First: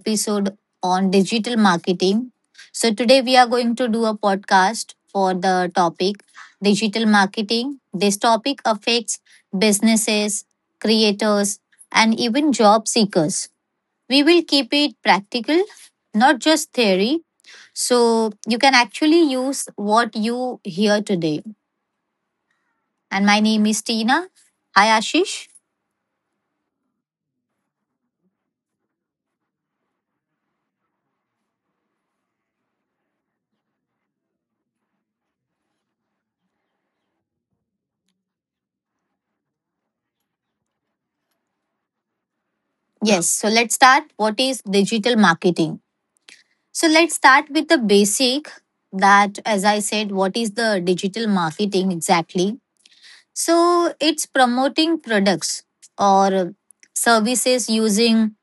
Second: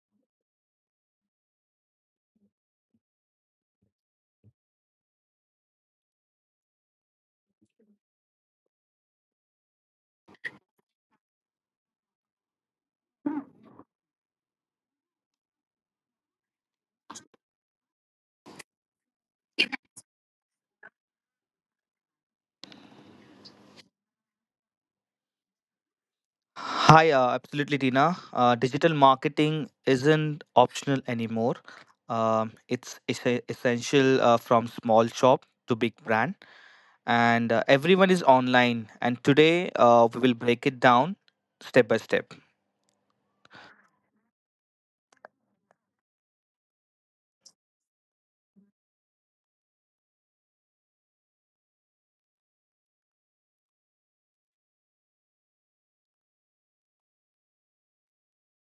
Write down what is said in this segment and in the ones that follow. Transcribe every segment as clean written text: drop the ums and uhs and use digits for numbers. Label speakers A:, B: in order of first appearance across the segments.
A: episode on digital marketing. So today we are going to do a podcast for the topic digital marketing. This topic affects businesses, creators and even job seekers. We will keep it practical, not just theory. So you can actually use what you hear today. And my name is Tina. Hi Ashish.
B: Hi, absolutely, Tina. Digital marketing isn't optional anymore. It's essential from small shop to big brand, and everyone is online. And today, we will break it down step by step.
A: Yes, so let's start. What is digital marketing? So let's start with the basic that, as I said, what is the digital marketing exactly? So it's promoting products or services using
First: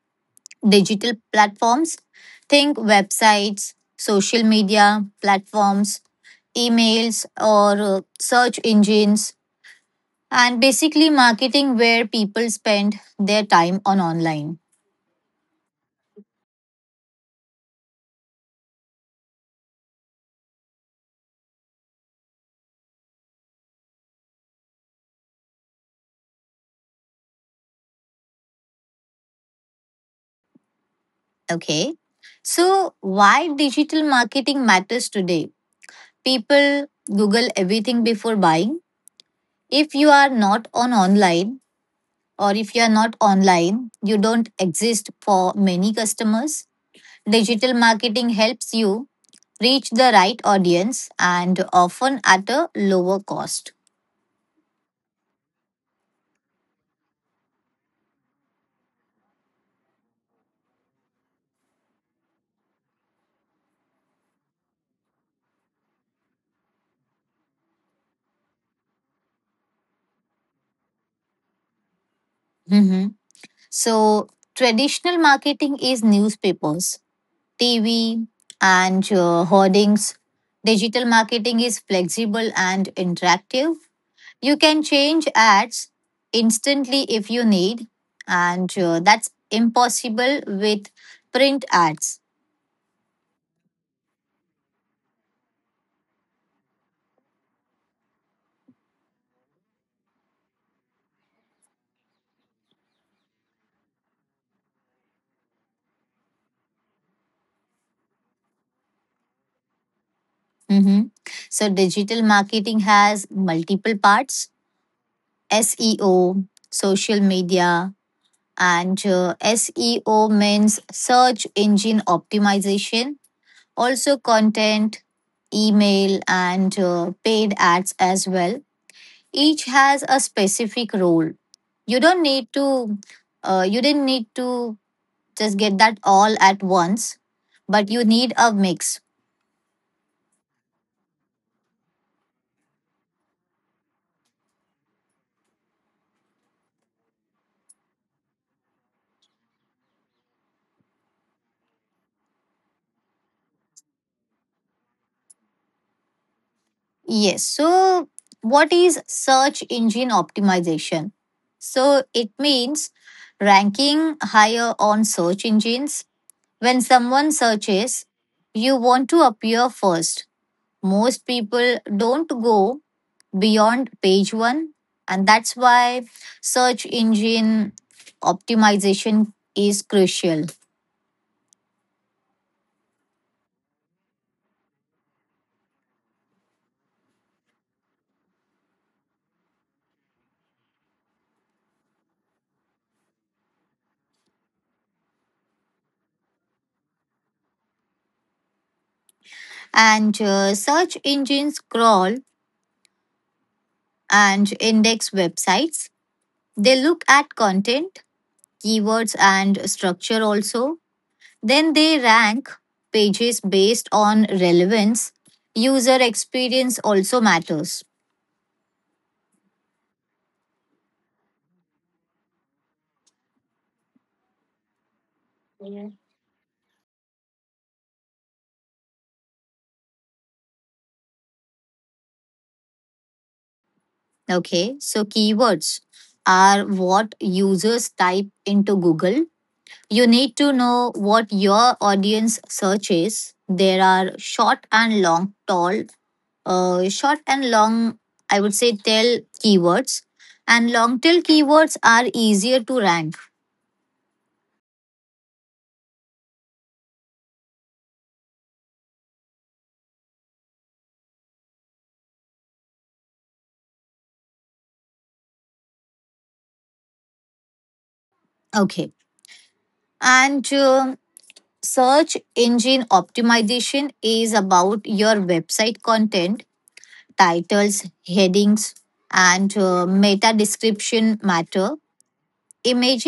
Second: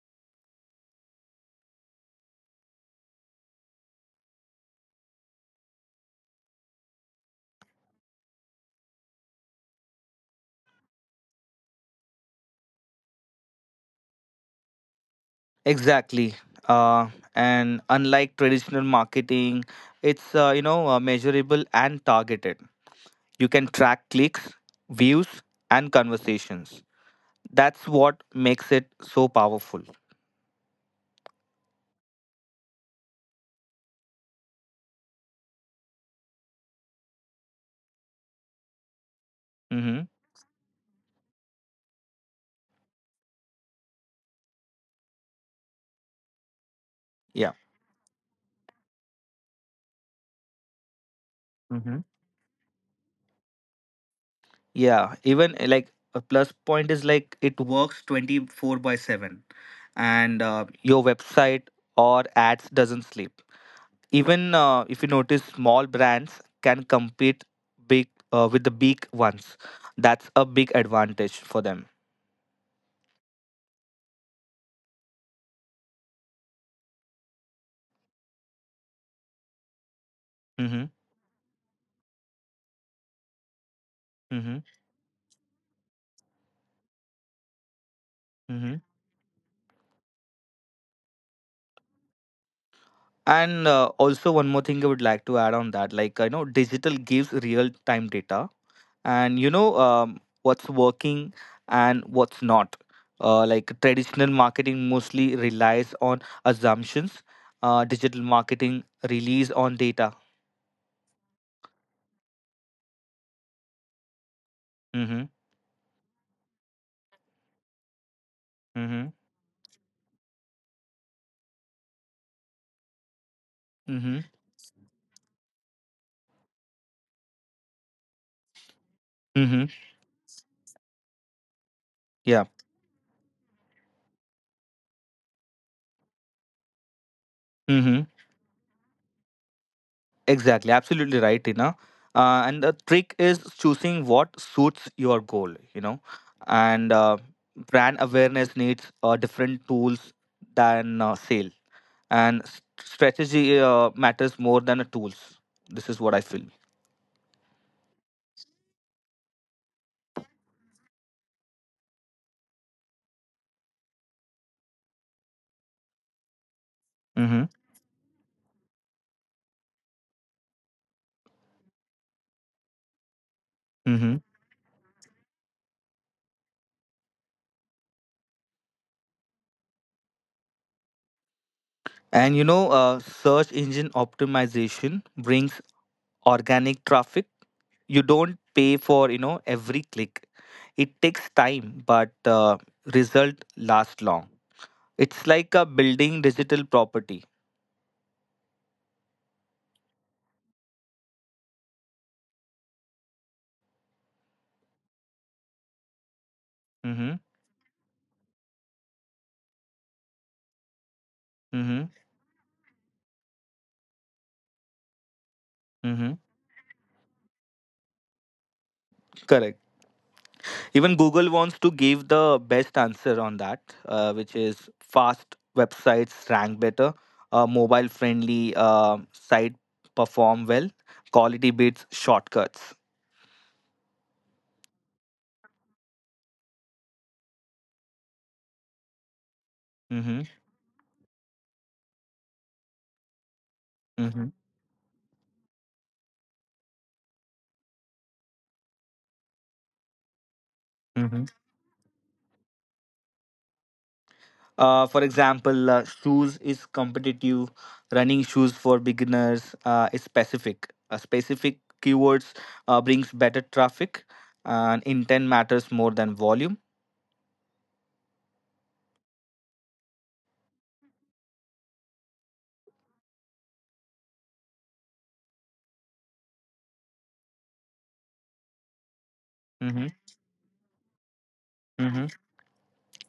A: digital platforms. Think websites, social media platforms, emails, or search engines, and basically marketing where people spend their time on online.
B: Exactly. Uh, and unlike traditional marketing, it's measurable and targeted. You can track clicks, views, and conversations. That's what makes it so powerful.
A: Okay. So, why digital marketing matters today? People Google everything before buying.
B: Mm-hmm.
A: If you are not on online or if you are not online, you don't exist for many customers.
B: Yeah.
A: Digital marketing helps you reach the right audience and
B: Hmm.
A: often at a lower cost.
B: Yeah. Even like a plus point is like it works 24 by 7, and your website or ads doesn't sleep. Even if you notice, small brands can compete big with the big ones. That's a big advantage for them.
A: Mhm. So, traditional marketing is newspapers, TV, and hoardings.
B: Mm-hmm.
A: Digital marketing is flexible and interactive.
B: Mm-hmm.
A: You can change ads instantly if you need,
B: Mm-hmm.
A: and that's impossible with print ads.
B: And also one more thing I would like to add on that, like I know digital gives real time data, and what's working and what's not. Like traditional marketing mostly relies on assumptions. Digital marketing relies on data.
A: Mhm. So, digital marketing has multiple parts
B: Mm-hmm.
A: SEO, social media,
B: Mm-hmm.
A: and SEO means search engine optimization,
B: Mm-hmm.
A: also content, email, and paid ads as well. Each
B: Mm-hmm.
A: has a specific role. You don't
B: Yeah.
A: need to, you didn't need to just get that all at once, but
B: Mm-hmm.
A: you need a mix.
B: Exactly. Absolutely right, Tina. And the trick is choosing what suits your goal. You know, and Brand awareness needs different tools than sale. And strategy matters more than the tools. This is what I feel.
A: Yes. So, what is search engine optimization? So, it means ranking higher on search engines. When someone searches,
B: Hmm.
A: you want to appear first. Most people don't go beyond page one.
B: Hmm.
A: And that's why search engine optimization is crucial.
B: And search engine optimization brings organic traffic. You don't pay for every click. It takes time, but result lasts long. It's like a building digital property.
A: And search engines crawl and index websites. They look at
B: Mm-hmm.
A: content, keywords, and structure also. Then they
B: Mm-hmm.
A: rank pages based on relevance. User
B: Mm-hmm.
A: experience also matters.
B: Correct. Even Google wants to give the best answer on that, which is fast websites rank better, mobile friendly site perform well, quality beats shortcuts.
A: Okay, so keywords are what users type into Google. You need to
B: Mm-hmm.
A: know what your audience search is. There are
B: Mm-hmm.
A: short and long, I would say tail keywords. And long tail
B: Mm-hmm.
A: keywords are easier to rank.
B: For example, shoes is competitive. Running shoes for beginners is specific. Specific keywords brings better traffic, and intent matters more than volume.
A: Okay. And search engine optimization is about your website content, titles, headings, and
B: Mm-hmm.
A: meta description matter.
B: Mm-hmm.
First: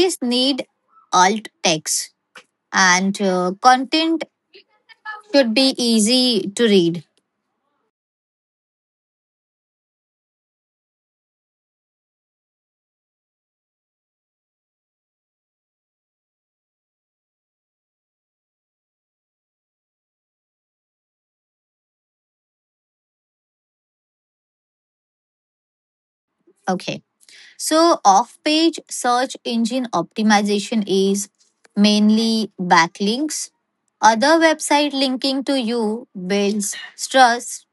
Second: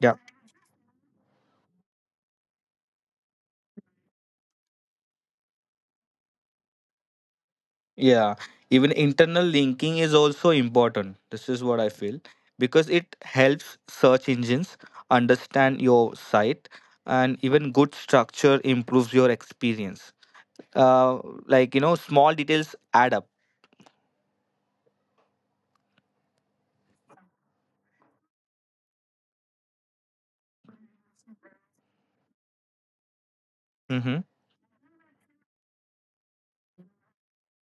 B: Yeah.
A: need alt text and content should be easy to read.
B: Yeah, even internal linking is also important. This is what I feel because it helps search engines understand your site, and even good structure improves your experience. Uh, Small details add up.
A: Okay. So, off page search engine optimization is mainly backlinks.
B: Mm-hmm.
A: Other website linking to you builds trust,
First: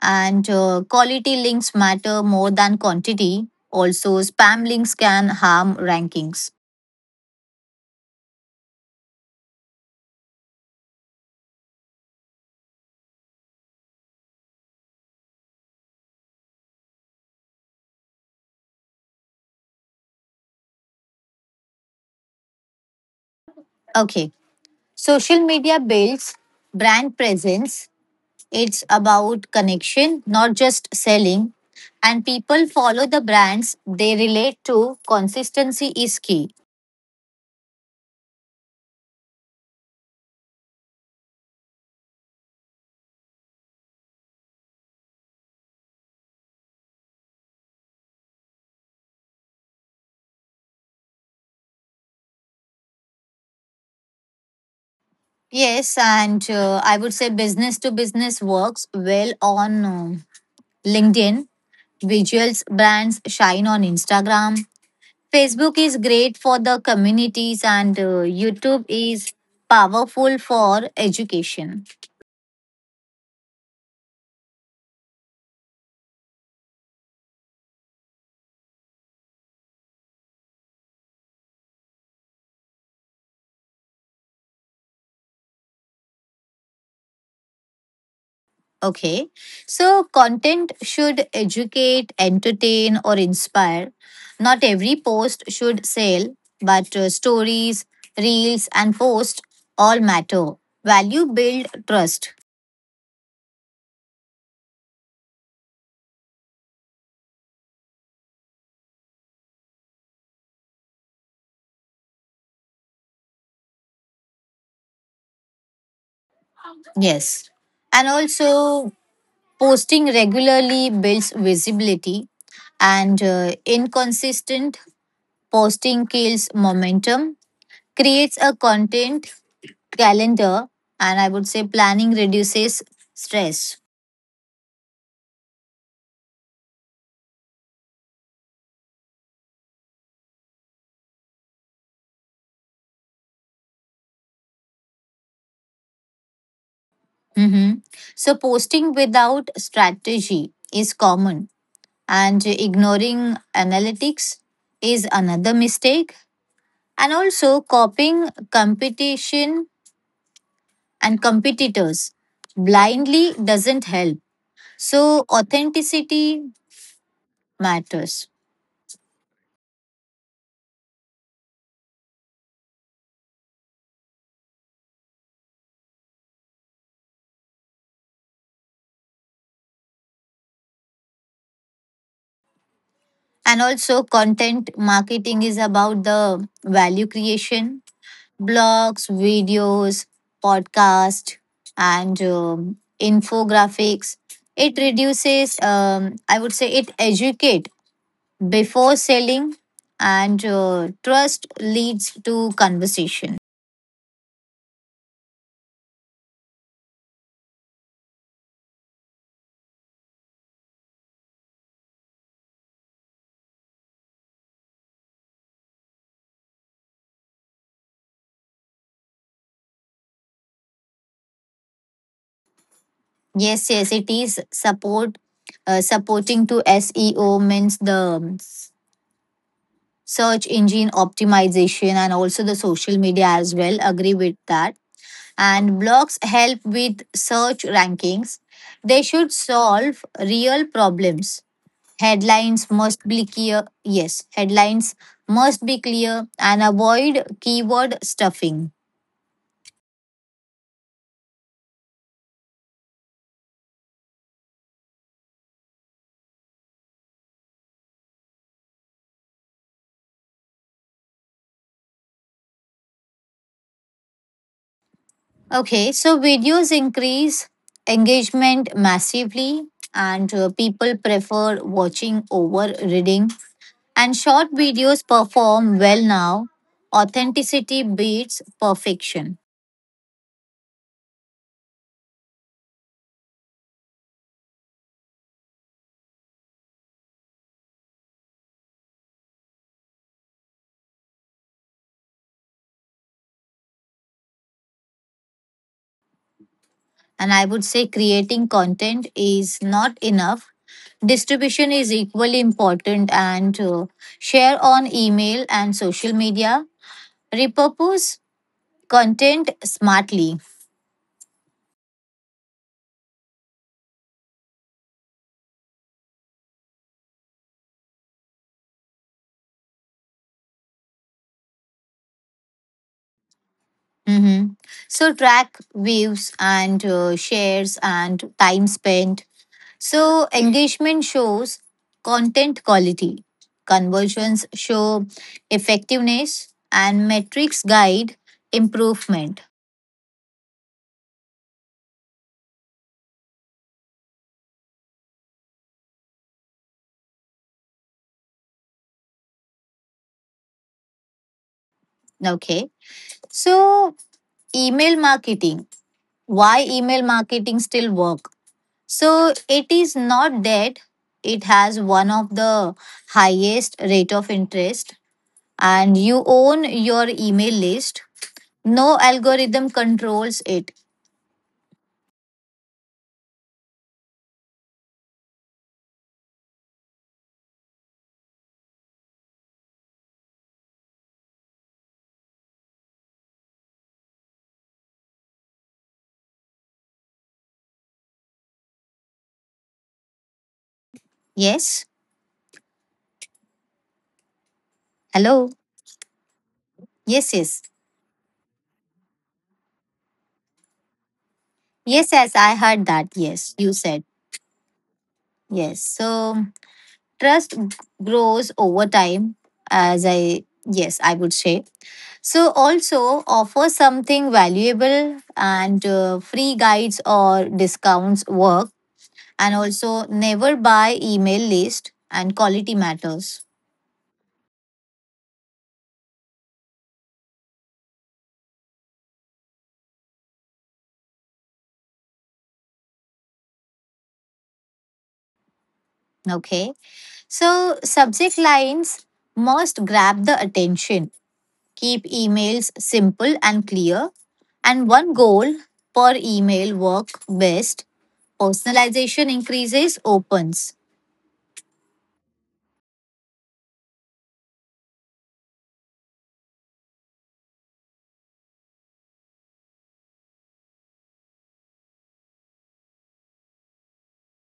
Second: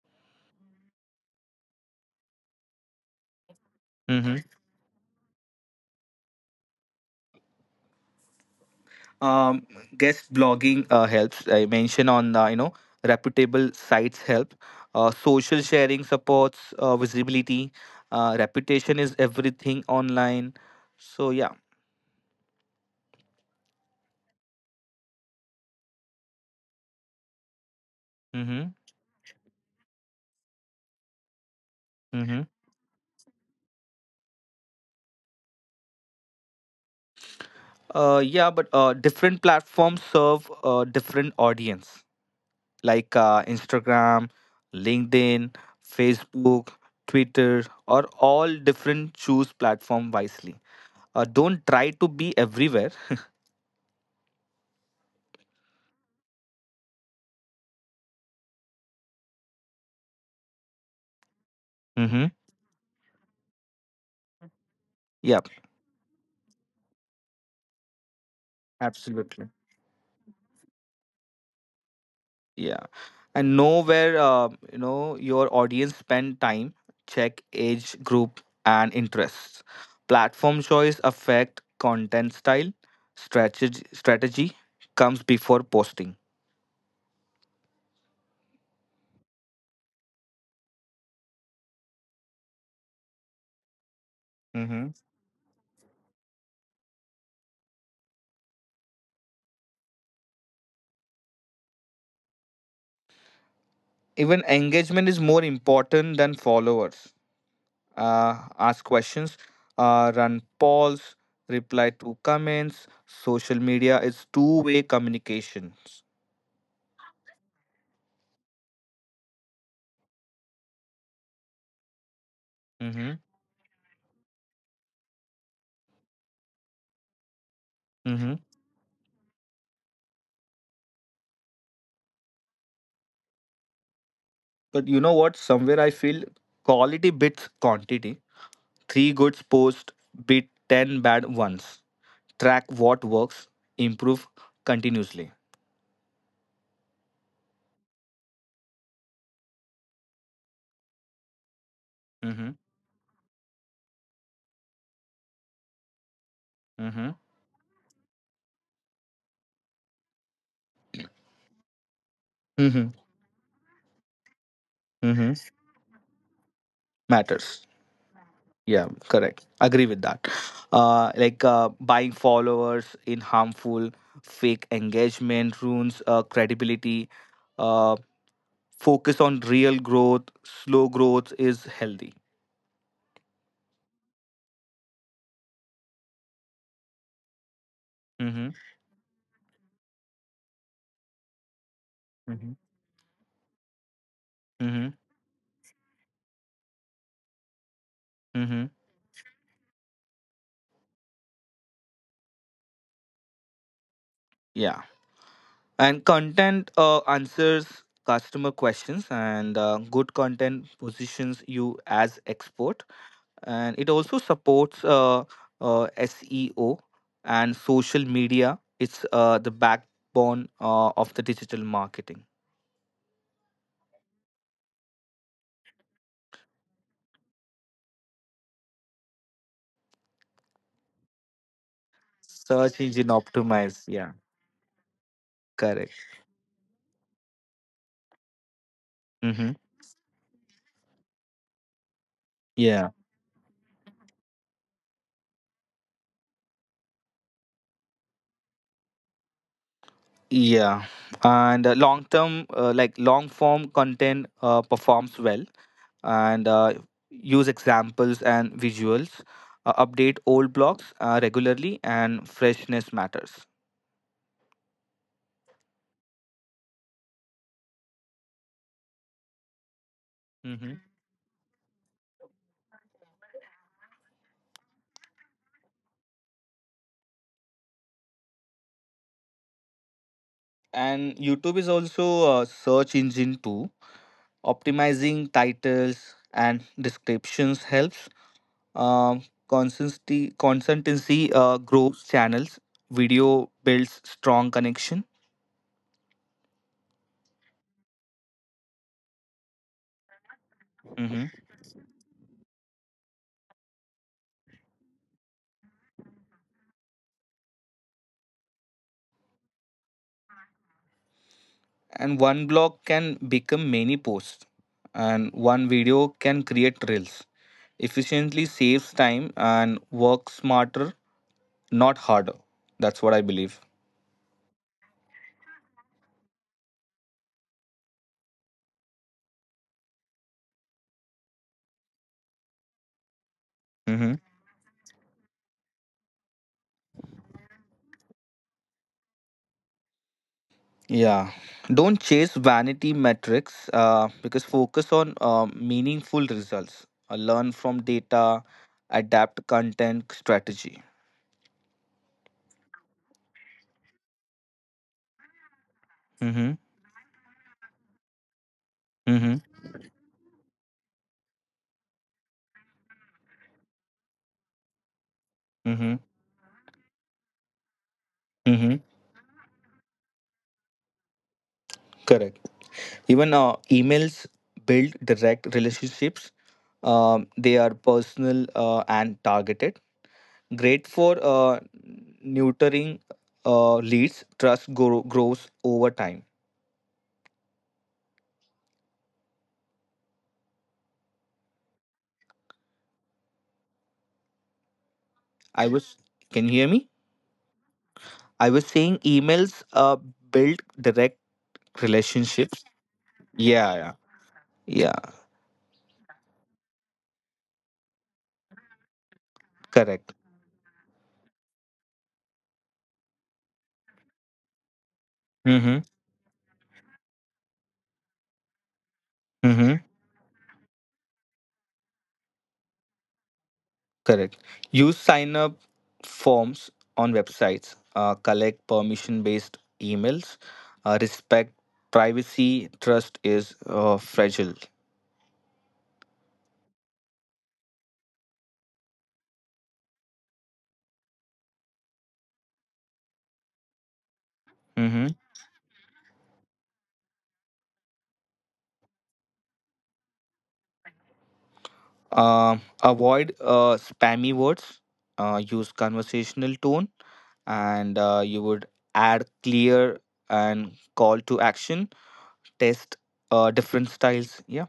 A: and quality links matter more than quantity. Also,
B: Mm-hmm.
A: spam links can harm rankings.
B: Um, Guest blogging helps. I mentioned on reputable sites help. Social sharing supports visibility. Reputation is everything online. So yeah.
A: Okay. Social media builds brand presence. It's
B: Mm-hmm.
A: about connection, not just selling. And
B: Mm-hmm.
A: people follow the brands they relate to. Consistency is key.
B: Yeah, but different platforms serve different audience, like Instagram, LinkedIn, Facebook, Twitter, or all different. Choose platform wisely. Don't try to be everywhere.
A: Yes, and I would say business to business works well on LinkedIn.
B: Mm-hmm.
A: Visuals brands shine on Instagram.
B: Yeah,
A: Facebook is great for the communities, and YouTube is
B: absolutely.
A: powerful for education.
B: Yeah. And know where your audience spend time, check age group and interests. Platform choice affect content style, strategy comes before posting.
A: Okay. So content should educate, entertain, or inspire. Not
B: Mhm.
A: every post should sell, but stories, reels, and posts all matter. Value build trust.
B: Even engagement is more important than followers. Ask questions, run polls, reply to comments. Social media is two-way communications.
A: Yes. And also, posting regularly builds visibility,
B: Mm-hmm.
A: and inconsistent posting kills momentum,
B: Mm-hmm.
A: creates a content calendar, and I would say planning reduces stress.
B: But you know what? Somewhere I feel quality beats quantity. Three goods post beat 10 bad ones. Track what works. Improve continuously.
A: Mhm. So, posting without strategy is common,
B: Mm-hmm.
A: and ignoring analytics is another mistake,
B: Mm-hmm.
A: and also copying competition and competitors
B: Mm-hmm.
A: blindly doesn't help. So,
B: Mm-hmm.
A: authenticity
B: Matters.
A: matters,
B: Yeah, correct. Agree with that. Like buying followers in harmful fake engagement ruins credibility. Uh, Focus on real growth, slow growth is healthy.
A: and also, content marketing is about the value creation
B: Mm-hmm.
A: blogs, videos, podcasts, and
B: Mm-hmm.
A: infographics.
B: Mm-hmm.
A: It reduces, I would say, it educate
B: Mm-hmm.
A: before selling, and trust leads to conversation.
B: Yeah. And content answers customer questions, and good content positions you as expert. And it also supports SEO and social media. It's the backbone of the digital marketing.
A: Yes, yes, it is support. Supporting to SEO means the search engine optimization and also the
B: Search
A: social
B: engine
A: media as well.
B: optimize.
A: Agree
B: Yeah,
A: with that. And blogs
B: correct.
A: help with search rankings. They should
B: Mm-hmm.
A: solve real problems. Headlines
B: Yeah,
A: must be clear. Yes, headlines must be clear and avoid keyword stuffing.
B: yeah, and long term, like long form content performs well, and use examples and visuals. Update old blogs regularly, and freshness matters.
A: Okay, so videos increase engagement massively, and
B: Hmm.
A: people prefer watching over reading. And short videos perform well now. Authenticity beats perfection.
B: And YouTube is also a search engine too. Optimizing titles and descriptions helps. Um, consistency grows channels. Video builds strong connection.
A: And I would say creating content is not enough.
B: Mhm.
A: Distribution is equally important and share on email and social media. Repurpose content smartly.
B: And one blog can become many posts, and one video can create reels. Efficiently saves time and works smarter, not harder. That's what I believe.
A: Mhm. So track views and shares and time spent. So engagement shows content quality.
B: Mhm.
A: Conversions show effectiveness and metrics guide improvement.
B: Yeah. Don't chase vanity metrics because focus on meaningful results. Learn from data, adapt content strategy.
A: Okay. So email marketing,
B: Mm-hmm.
A: why email marketing still work?
B: Mm-hmm.
A: So it is not dead. It has one of the highest rate of interest
B: Mm-hmm.
A: and you own your email list.
B: Mm-hmm.
A: No algorithm controls it.
B: Correct. Even emails build direct relationships. They are personal and targeted. Great for neutering leads. Trust grows over time.
A: Yes.
B: I
A: Hello.
B: was. Can you hear me?
A: Yes, yes.
B: I was saying emails build direct
A: Yes, yes,
B: relationships.
A: I heard that. Yes,
B: Yeah, yeah,
A: you said.
B: yeah.
A: Yes, so trust grows over time.
B: Correct.
A: As I, yes, I would say, so, also offer something valuable
B: Mm-hmm.
A: and free guides or discounts work, and
B: Mm-hmm.
A: also never buy email list and quality matters.
B: Correct. Use sign up forms on websites. Collect permission based emails. Respect privacy. Trust is fragile.
A: Okay, so subject lines must grab the attention, keep emails simple and clear,
B: Mm-hmm.
A: and one goal per email work best. Personalization increases opens.
B: Avoid spammy words. Use conversational tone, and you would add clear and call to action test different styles. Yeah,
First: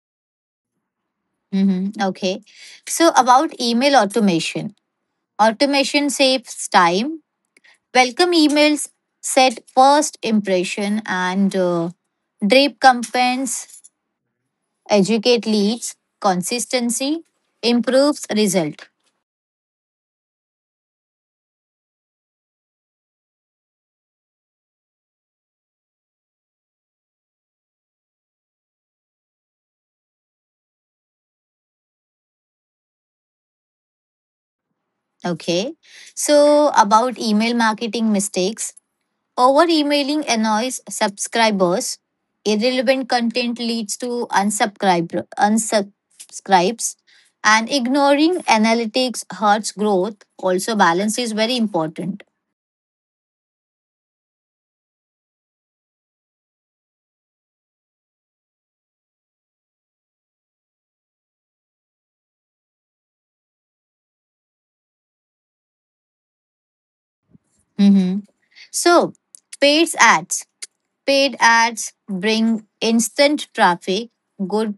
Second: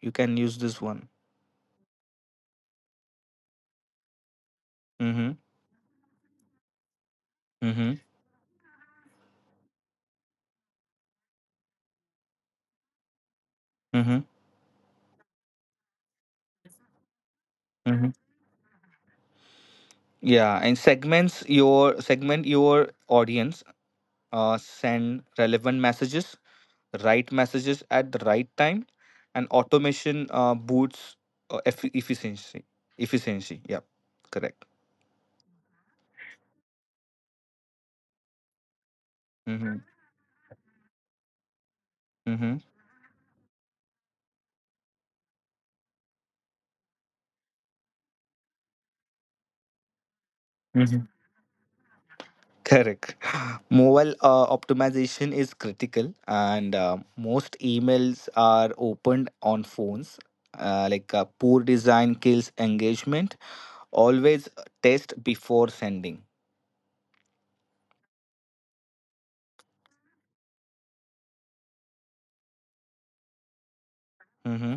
B: you can use this one.
A: Mhm. Okay, so about email automation.
B: Mm-hmm.
A: Automation saves time.
B: Mm-hmm.
A: Welcome emails set first impression and drape campaigns
B: Mm-hmm.
A: educate leads. Consistency
B: Mm-hmm.
A: improves result.
B: Yeah, and segment your audience. Send relevant messages, right messages at the right time. And automation boosts uh, eff- efficiency efficiency. Yeah, correct.
A: Okay. So about email marketing mistakes. Over
B: Mm-hmm.
A: emailing annoys subscribers.
B: Mm-hmm.
A: Irrelevant content leads to unsubscribes. And ignoring analytics hurts growth. Also,
B: Mm-hmm.
A: balance is very important.
B: Correct. Mobile optimization is critical, and most emails are opened on phones. Like poor design kills engagement. Always test before sending.
A: Mhm. So, paid ads. Paid ads bring instant traffic, good,
B: Mm-hmm.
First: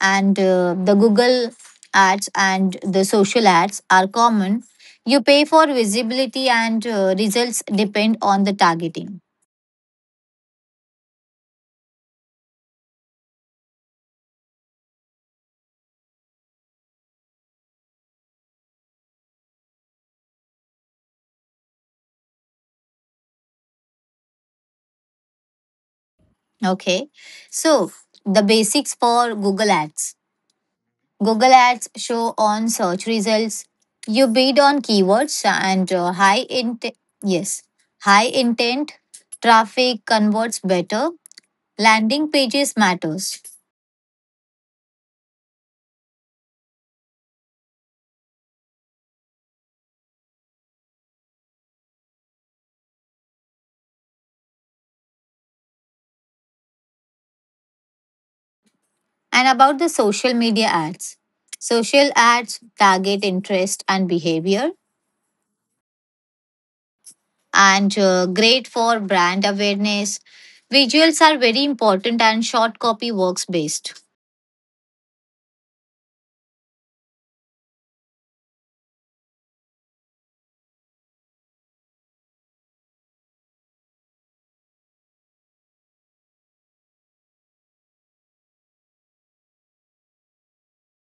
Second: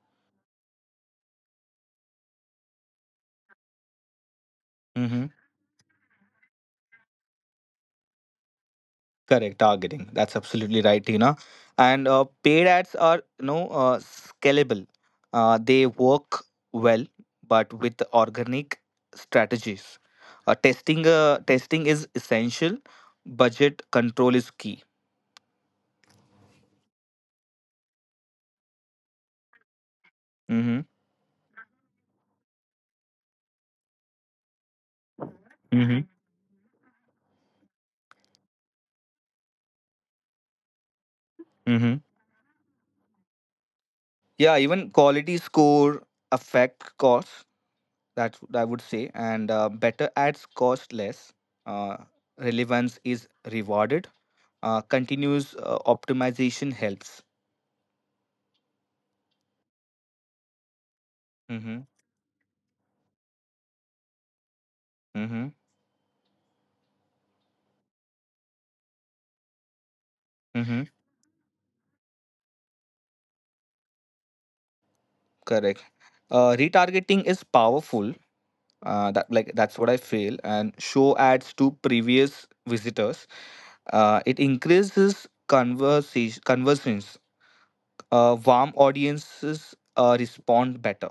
A: and the Google ads and the social ads are common. You
B: Mm-hmm.
A: pay for visibility, and results depend on the targeting.
B: Correct, targeting. That's absolutely right, Tina. And paid ads are, scalable. They work well, but with organic strategies. Testing is essential. Budget control is key.
A: Okay. So, the basics for Google ads.
B: Mm-hmm.
A: Google ads show on search results. You bid on keywords and
B: Mm-hmm.
A: high intent. Yes. High intent traffic converts better.
B: Mm-hmm.
A: Landing pages matters.
B: Yeah, even quality score affect costs. That I would say, and better ads cost less. Uh, Relevance is rewarded. Continuous optimization helps.
A: And about the social media ads.
B: Mhm,
A: Social ads target interest and behavior
B: mhm,
A: and great for brand awareness.
B: mhm,
A: Visuals are very important and short copy works best.
B: correct. Retargeting is powerful. That's what I feel. And show ads to previous visitors. It increases conversation conversions. Warm audiences respond better.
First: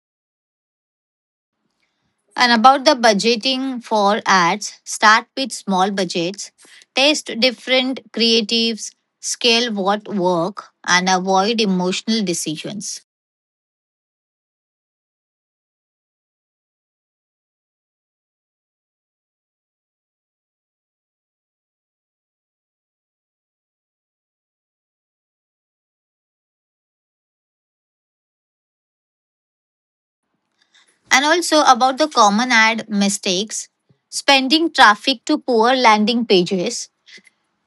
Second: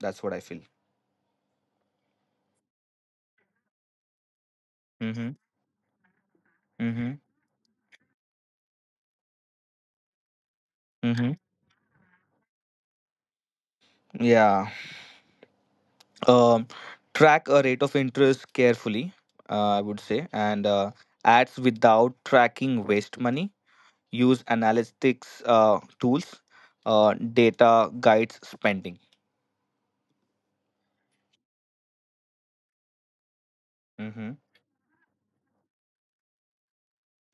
B: That's what I feel.
A: And about the budgeting for ads, start
B: Mm-hmm.
A: with small budgets,
B: Mm-hmm.
A: test different creatives, scale what work and
B: Mm-hmm.
A: avoid emotional decisions.
B: Yeah. Um, Track a rate of interest carefully. I would say, and ads without tracking waste money. Use analytics tools, data guides spending.
A: And also about the common ad mistakes,
B: Hmm.
A: spending traffic to poor landing pages,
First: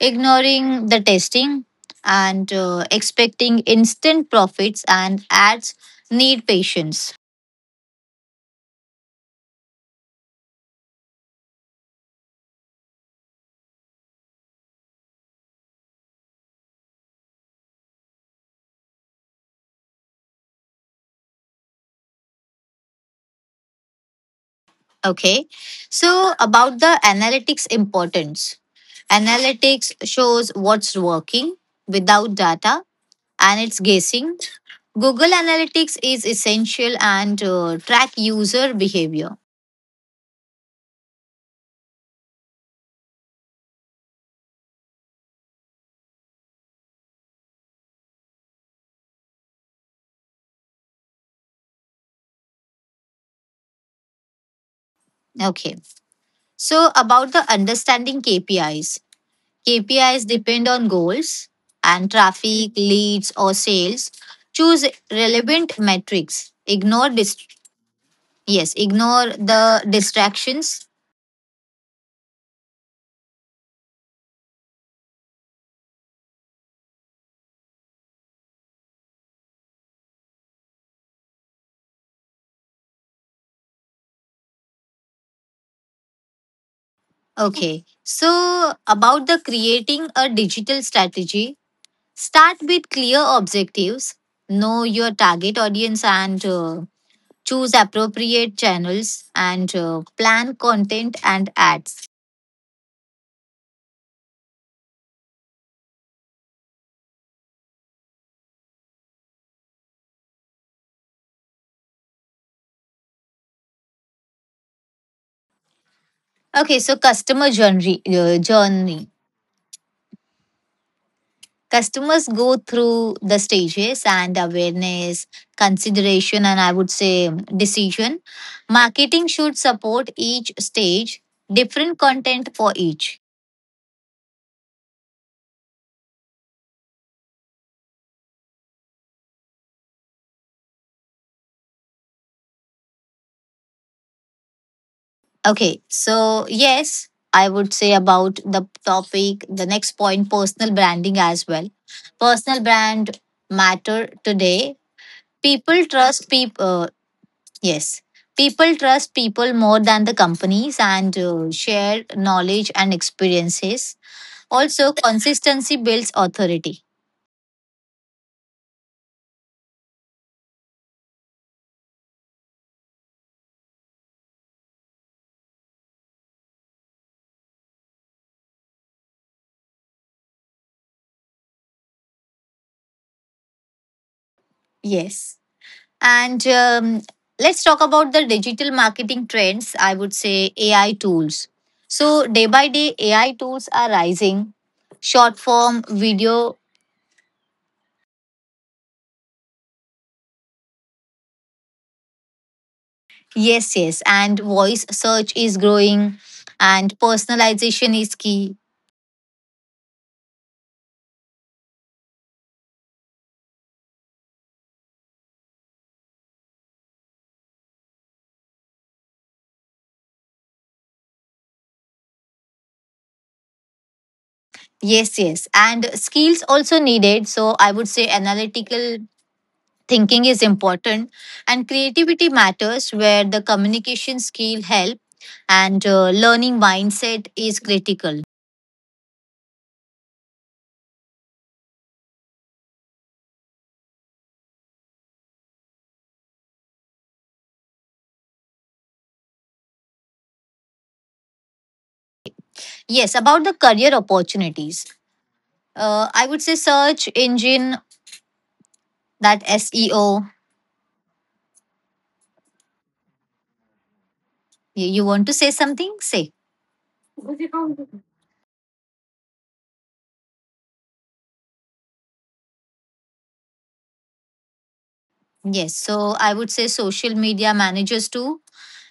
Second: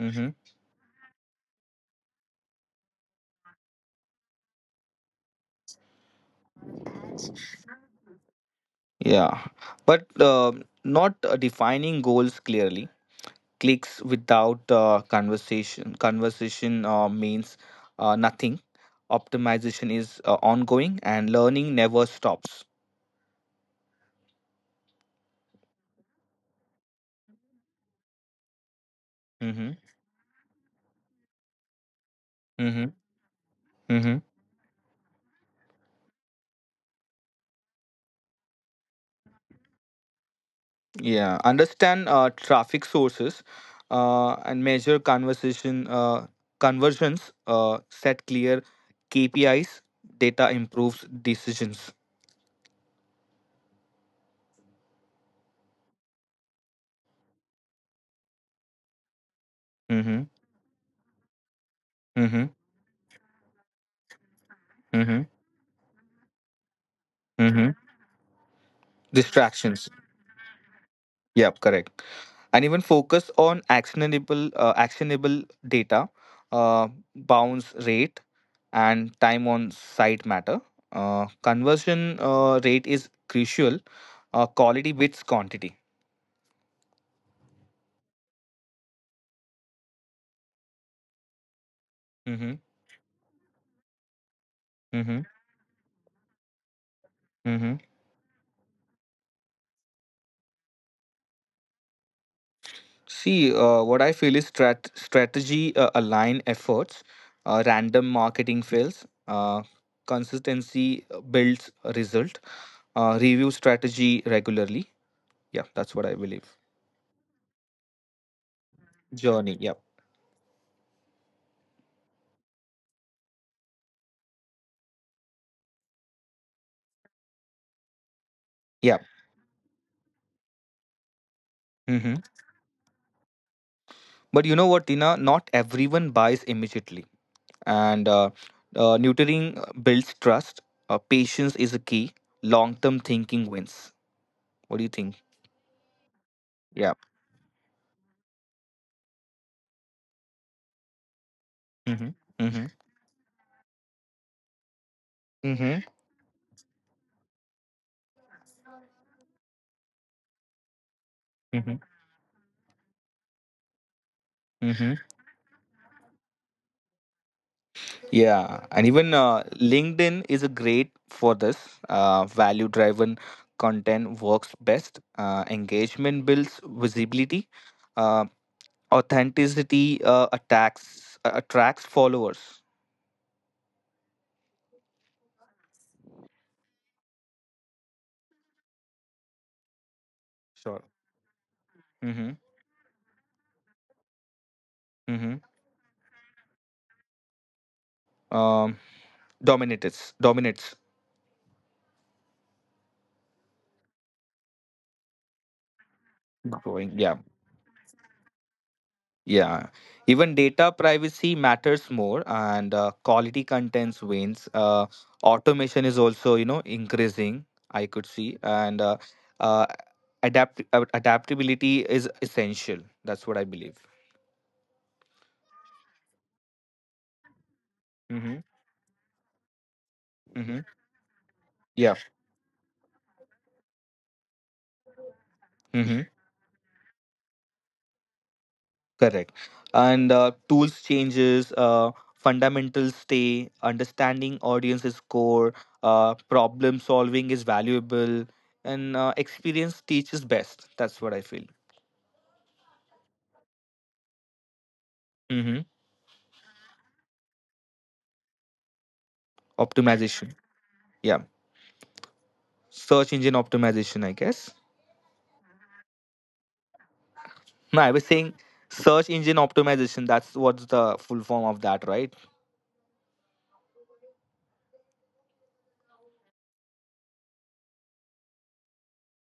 B: Hmm.
A: the testing, and expecting instant profits, and ads need patience.
B: Yeah, but not defining goals clearly. Clicks without conversation. Conversation means nothing. Optimization is ongoing, and learning never stops.
A: Okay. So, about the analytics importance, analytics
B: Mm-hmm.
A: shows what's working without data
B: Mm-hmm.
A: and it's
B: Mm-hmm.
A: guessing. Google Analytics is essential and track user behavior.
B: Yeah, understand traffic sources and measure conversation conversions. Set clear KPIs. Data improves decisions.
A: Okay. So, about the understanding KPIs, KPIs
B: Mm-hmm.
A: depend on goals and
B: Mm-hmm.
A: traffic, leads, or sales. Choose
B: Mm-hmm.
A: relevant metrics. Ignore
B: Mm-hmm.
A: yes, ignore the
B: Distractions.
A: distractions.
B: Yep, correct. And even focus on actionable data, uh, bounce rate, and time on site matter. Conversion rate is crucial. Quality beats quantity.
A: Okay. So, about the creating a digital strategy,
B: Mm-hmm.
A: start with clear objectives. Know your
B: Mm-hmm.
A: target audience and
B: Mm-hmm.
A: choose appropriate channels and plan content and ads.
B: See, what I feel is strategy align efforts, random marketing fails, consistency builds a result, review strategy regularly. Yeah, that's what I believe.
A: Okay, so customer journey, journey.
B: Journey. Yeah.
A: Customers go through the stages and awareness, consideration, and I would say decision.
B: Yeah.
A: Marketing should support each stage,
B: Mm-hmm.
A: different content for each.
B: But you know what, Tina? Not everyone buys immediately. And neutering builds trust. Patience is a key. Long term thinking wins. What do you think?
A: Okay, so
B: Yeah.
A: yes, I would say about the topic, the next point personal branding as well.
B: Mm-hmm. Mm-hmm.
A: Personal brand matter today.
B: Mm-hmm.
A: People trust people. Yes. People trust people more than the companies and share knowledge and experiences.
B: Mm-hmm.
A: Also, consistency builds authority.
B: Yeah, and even LinkedIn is a great for this. Value-driven content works best. Engagement builds visibility. Uh, Authenticity attacks attracts followers.
A: Yes. And let's talk about the digital marketing trends. I would
B: Sure.
A: say AI tools.
B: Mm-hmm.
A: So, day by day, AI tools are rising.
B: Mm-hmm.
A: Short form video,
B: Um, Dominates. Dominates.
A: yes, yes. And voice search is growing.
B: Growing. Yeah.
A: And personalization is key.
B: Yeah, even data privacy matters more, and quality contents wins. Automation is also, increasing. I could see, and uh, adaptability is essential. That's what I believe.
A: Yes, yes. And skills also needed. So I would
B: Mm-hmm.
A: say analytical
B: Mm-hmm.
A: thinking is important
B: Yeah.
A: and creativity matters where the communication skill help
B: Mm-hmm.
A: and learning mindset is critical.
B: Correct. And tools changes. Fundamentals stay. Understanding audience is core. Problem solving is valuable, and experience teaches best. That's what I feel.
A: Yes, about the career opportunities.
B: Mm-hmm.
A: I would say search engine that
B: Optimization.
A: SEO.
B: Yeah. Search engine optimization, I guess.
A: You want to say something? Say.
B: No, I was saying search engine optimization. That's what's the full form of that, right?
A: Yes. So I would say social media managers too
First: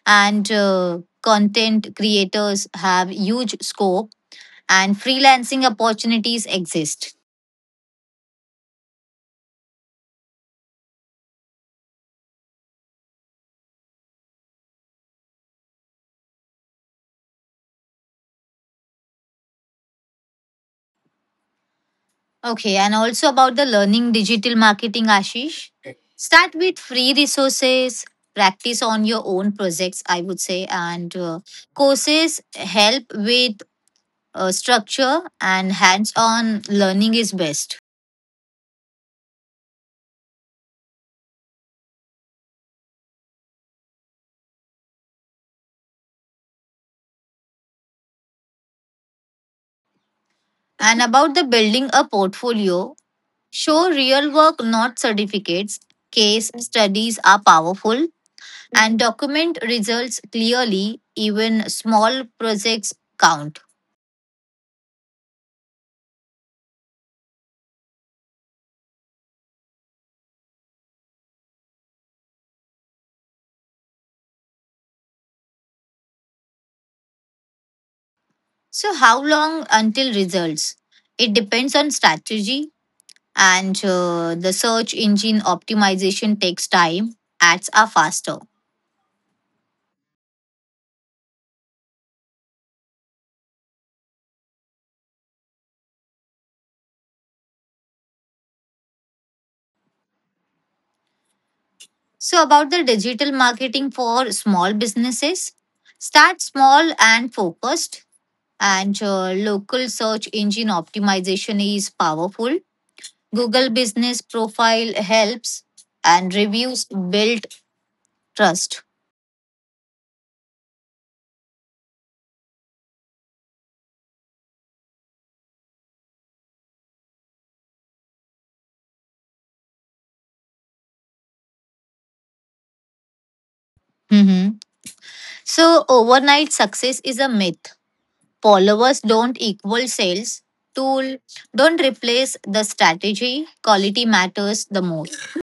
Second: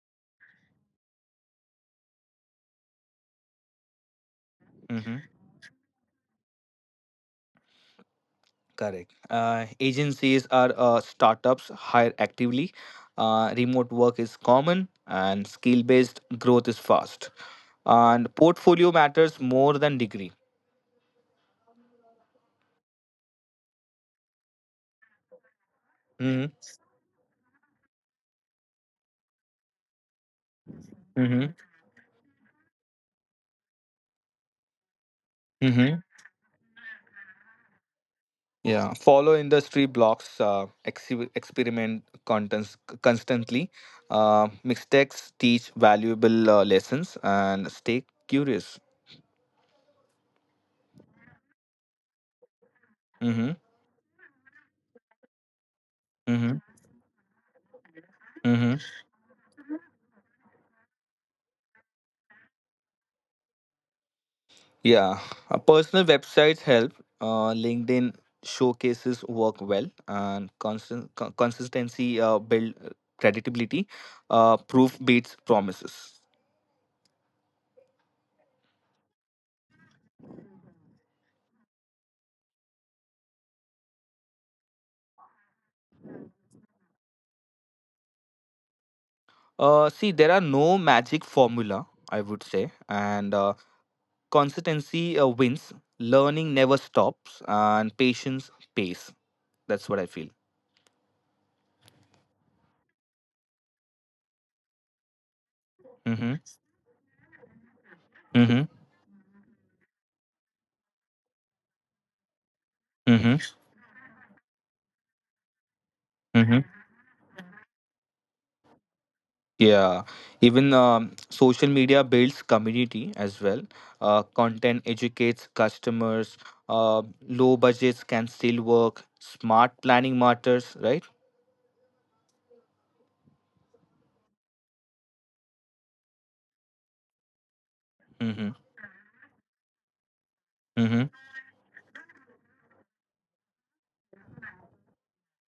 A: and content creators have huge scope and
B: Mm-hmm.
A: freelancing opportunities exist.
B: Correct. Agencies are startups hire actively. Remote work is common and skill based growth is fast. And portfolio matters more than degree.
A: Okay, and also about the learning digital marketing, Ashish. Start with free resources, practice on your own projects, I would say, and
B: Mm-hmm.
A: courses help with structure and
B: Mm-hmm.
A: hands on learning is best.
B: Yeah, follow industry blocks, experiment contents constantly. Mistakes teach valuable lessons and stay curious.
A: And about the building a portfolio,
B: Mm-hmm.
A: show real work, not certificates. Case
B: Mm-hmm.
A: studies are powerful
B: Mm-hmm.
A: and document results clearly, even small projects count.
B: Yeah, personal websites help. LinkedIn showcases work well, and consistency build credibility. Proof beats promises.
A: So, how long until results? It depends on strategy, and the search engine optimization takes time, ads are faster.
B: See, there are no magic formula, I would say, and consistency wins. Learning never stops, and patience pays. That's what I feel.
A: So, about the digital marketing for small businesses,
B: Mm-hmm.
A: start small and focused,
B: Mm-hmm.
A: and local search engine optimization is powerful.
B: Mm-hmm.
A: Google Business Profile helps, and
B: Mm-hmm.
A: reviews build trust.
B: Yeah. Even social media builds community as well. Content educates customers. Uh, Low budgets can still work. Smart planning matters, right?
A: Mhm. So, overnight success is a myth.
B: Mm-hmm.
A: Followers don't equal sales.
B: Mm-hmm.
A: Tool don't replace the strategy. Quality matters the most.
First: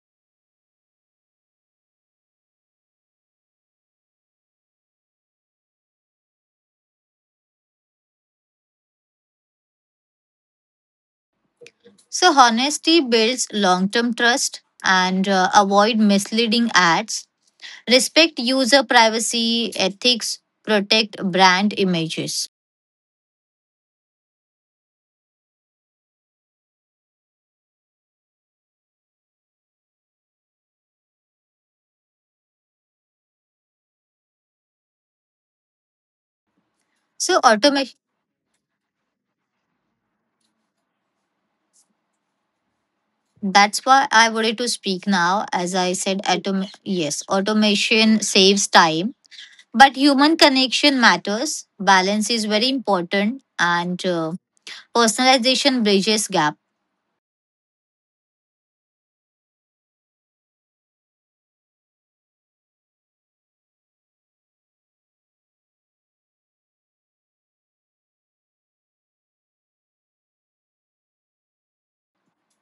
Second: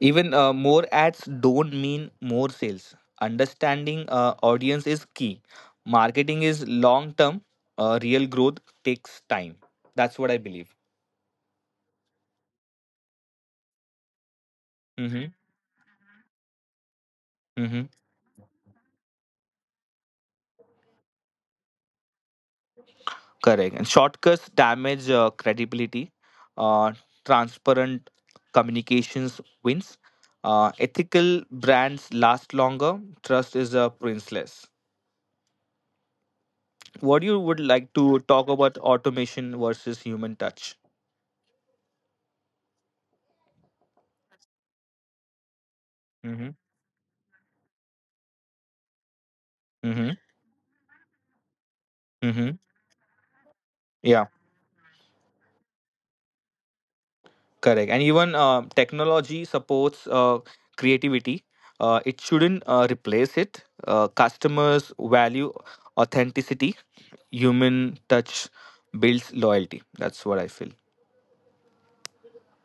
B: Even more ads don't mean more sales. Understanding audience is key. Marketing is long term. Real growth takes time. That's what I believe.
A: So, honesty builds long term trust and
B: Hmm.
A: avoid misleading ads.
B: Hmm.
A: Respect user privacy, ethics, protect brand images.
B: Correct. And shortcuts damage credibility. Uh, Transparent communications wins. Ethical brands last longer. Trust is priceless. What you
A: So,
B: would like
A: automation.
B: to talk about automation versus human touch?
A: That's why I wanted to speak now. As I said,
B: Hmm.
A: yes, automation saves time. But
B: Hmm.
A: human connection matters. Balance is
B: Hmm.
A: very important, and
B: Yeah.
A: personalization bridges gap.
B: Correct. And even technology supports creativity. It shouldn't replace it. Customers value authenticity. Human touch builds loyalty. That's what I feel.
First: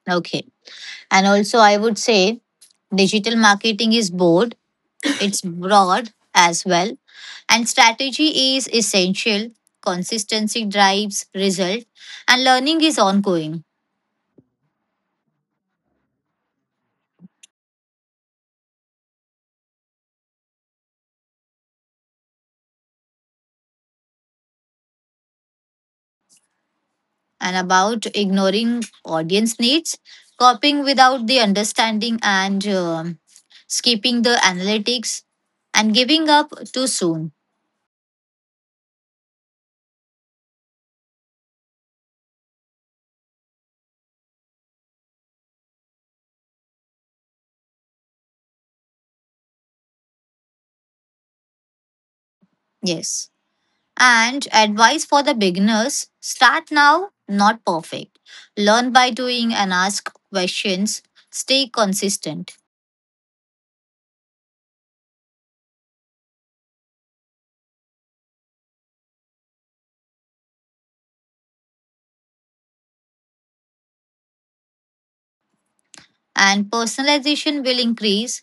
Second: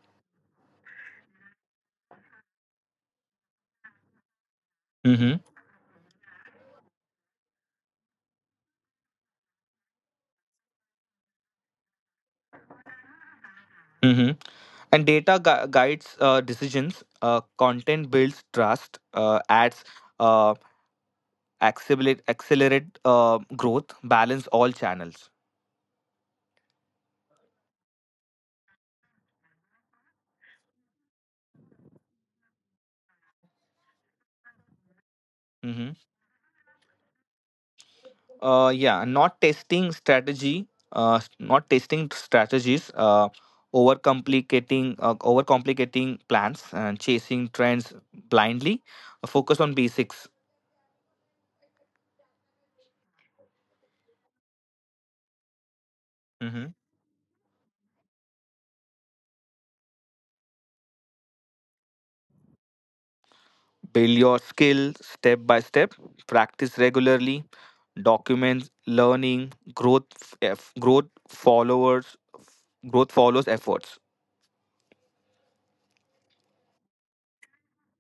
A: Okay, and also I would say digital marketing is broad.
B: Hmm.
A: It's broad as well, and strategy is essential. Consistency drives result, and learning is ongoing.
B: Hmm. And guides decisions. Content builds trust. Ads uh, accelerate growth. Balance all channels.
A: And about ignoring audience needs, copying without the understanding, and skipping the analytics, and
B: Mm-hmm.
A: giving up too soon.
B: Yeah, not testing strategy, not testing strategies, overcomplicating plans and chasing trends blindly. Focus on basics.
A: Yes. And advice for the beginners start
B: Hmm.
A: now, not perfect. Learn by doing and ask questions. Stay consistent.
B: Build your skill step by step. Practice regularly. Document learning, growth, f- growth followers, growth follows efforts.
A: And personalization will increase.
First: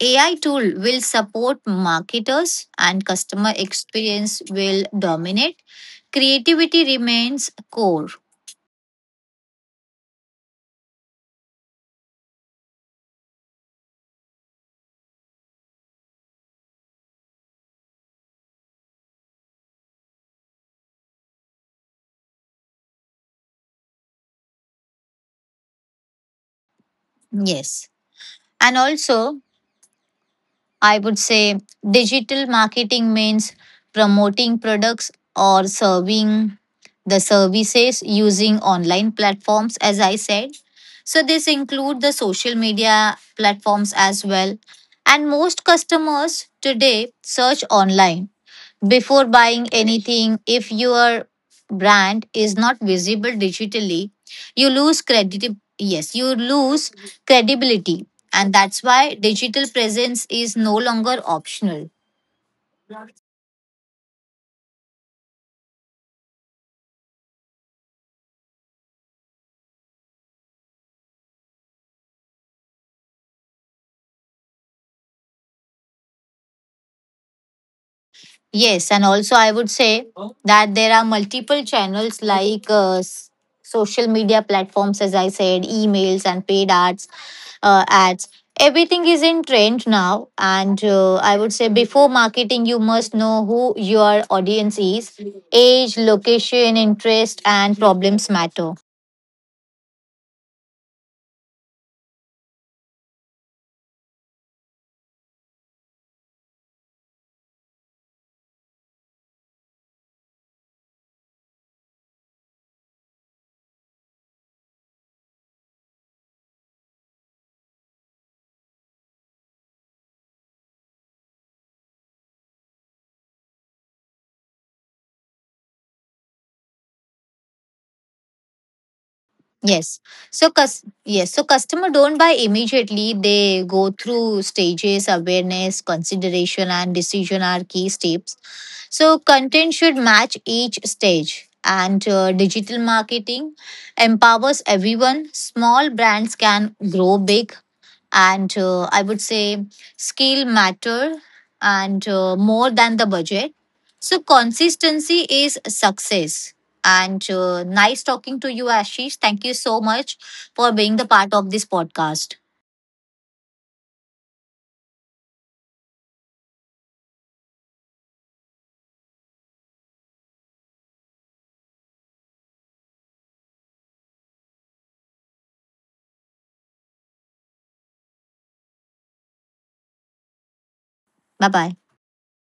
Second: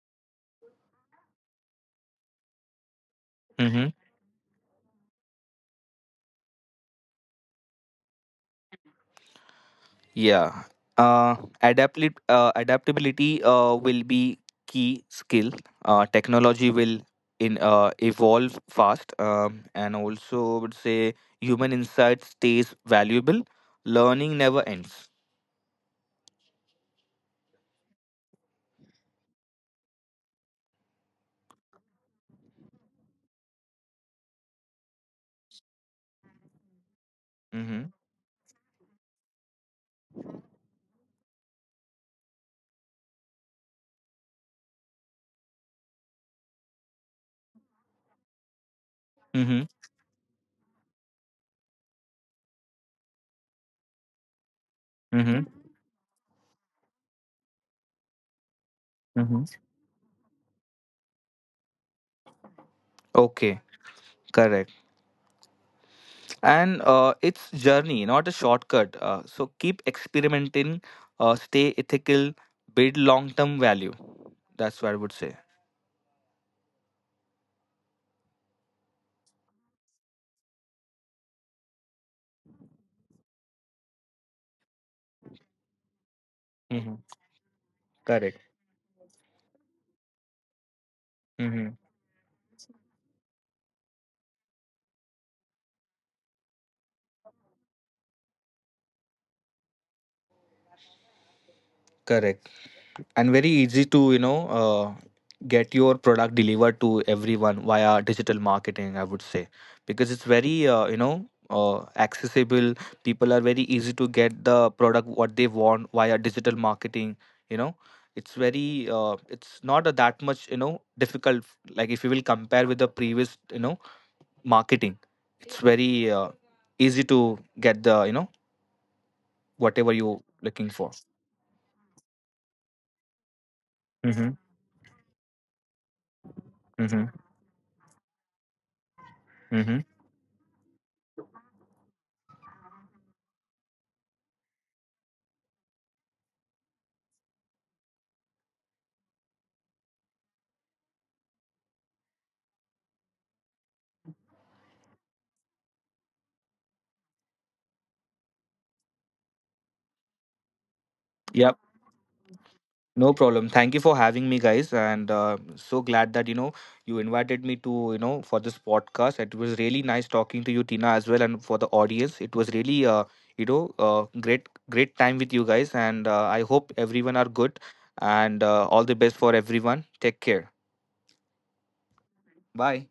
A: AI tool will support marketers and customer
B: Mm-hmm.
A: experience will dominate. Creativity remains core.
B: Yeah. Uh, Adaptability will be key skill. Technology will in evolve fast, and also would say human insight stays valuable. Learning never ends.
A: Yes. And also, I would say digital marketing means promoting products or serving the
B: Mm-hmm.
A: services using online platforms, as I said. So, this include the social media platforms as well. And most customers today search online before
B: Mm-hmm.
A: buying anything, if your brand is not visible digitally, you lose
B: Mm-hmm.
A: credit. Yes, you lose credibility, and that's
B: Mm-hmm.
A: why digital presence is no longer optional.
B: Okay, correct. And it's journey, not a shortcut. So keep experimenting, stay ethical, build long-term value. That's what I would say.
A: Yes, and also I would say that there are multiple channels like social media platforms as I said, emails and
B: Mm-hmm.
A: paid ads,
B: Correct.
A: ads, everything is in trend now and
B: Mm-hmm.
A: I would say before marketing you must know who your audience is. Age, location, interest and problems matter.
B: Correct. And very easy to, get your product delivered to everyone via digital marketing, I would say, because it's very, accessible. People are very easy to get the product what they want via digital marketing, you know. It's very, it's not a, that much, difficult. Like if you will compare with the previous, marketing, it's very easy to get the, whatever you
A: Yes,
B: looking
A: so
B: for.
A: yes, so customer don't buy immediately, they go
B: Mm-hmm.
A: through stages, awareness, consideration
B: Mm-hmm.
A: and decision are key steps. So,
B: Mm-hmm.
A: content should match each stage. And digital marketing empowers everyone. Small brands can grow big. And I would say skill matter and more than the budget. So, consistency is success. And nice talking to you, Ashish. Thank you so much for being the
B: Yep.
A: part of this podcast.
B: No problem. Thank you for having me, guys, and so glad that you invited me to for this podcast. It was really nice talking to you, Tina, as well, and for the audience. It was really you know uh, great great time with you guys, and I hope everyone are good, and all the best for everyone. Take care.
A: Bye bye.
B: Bye.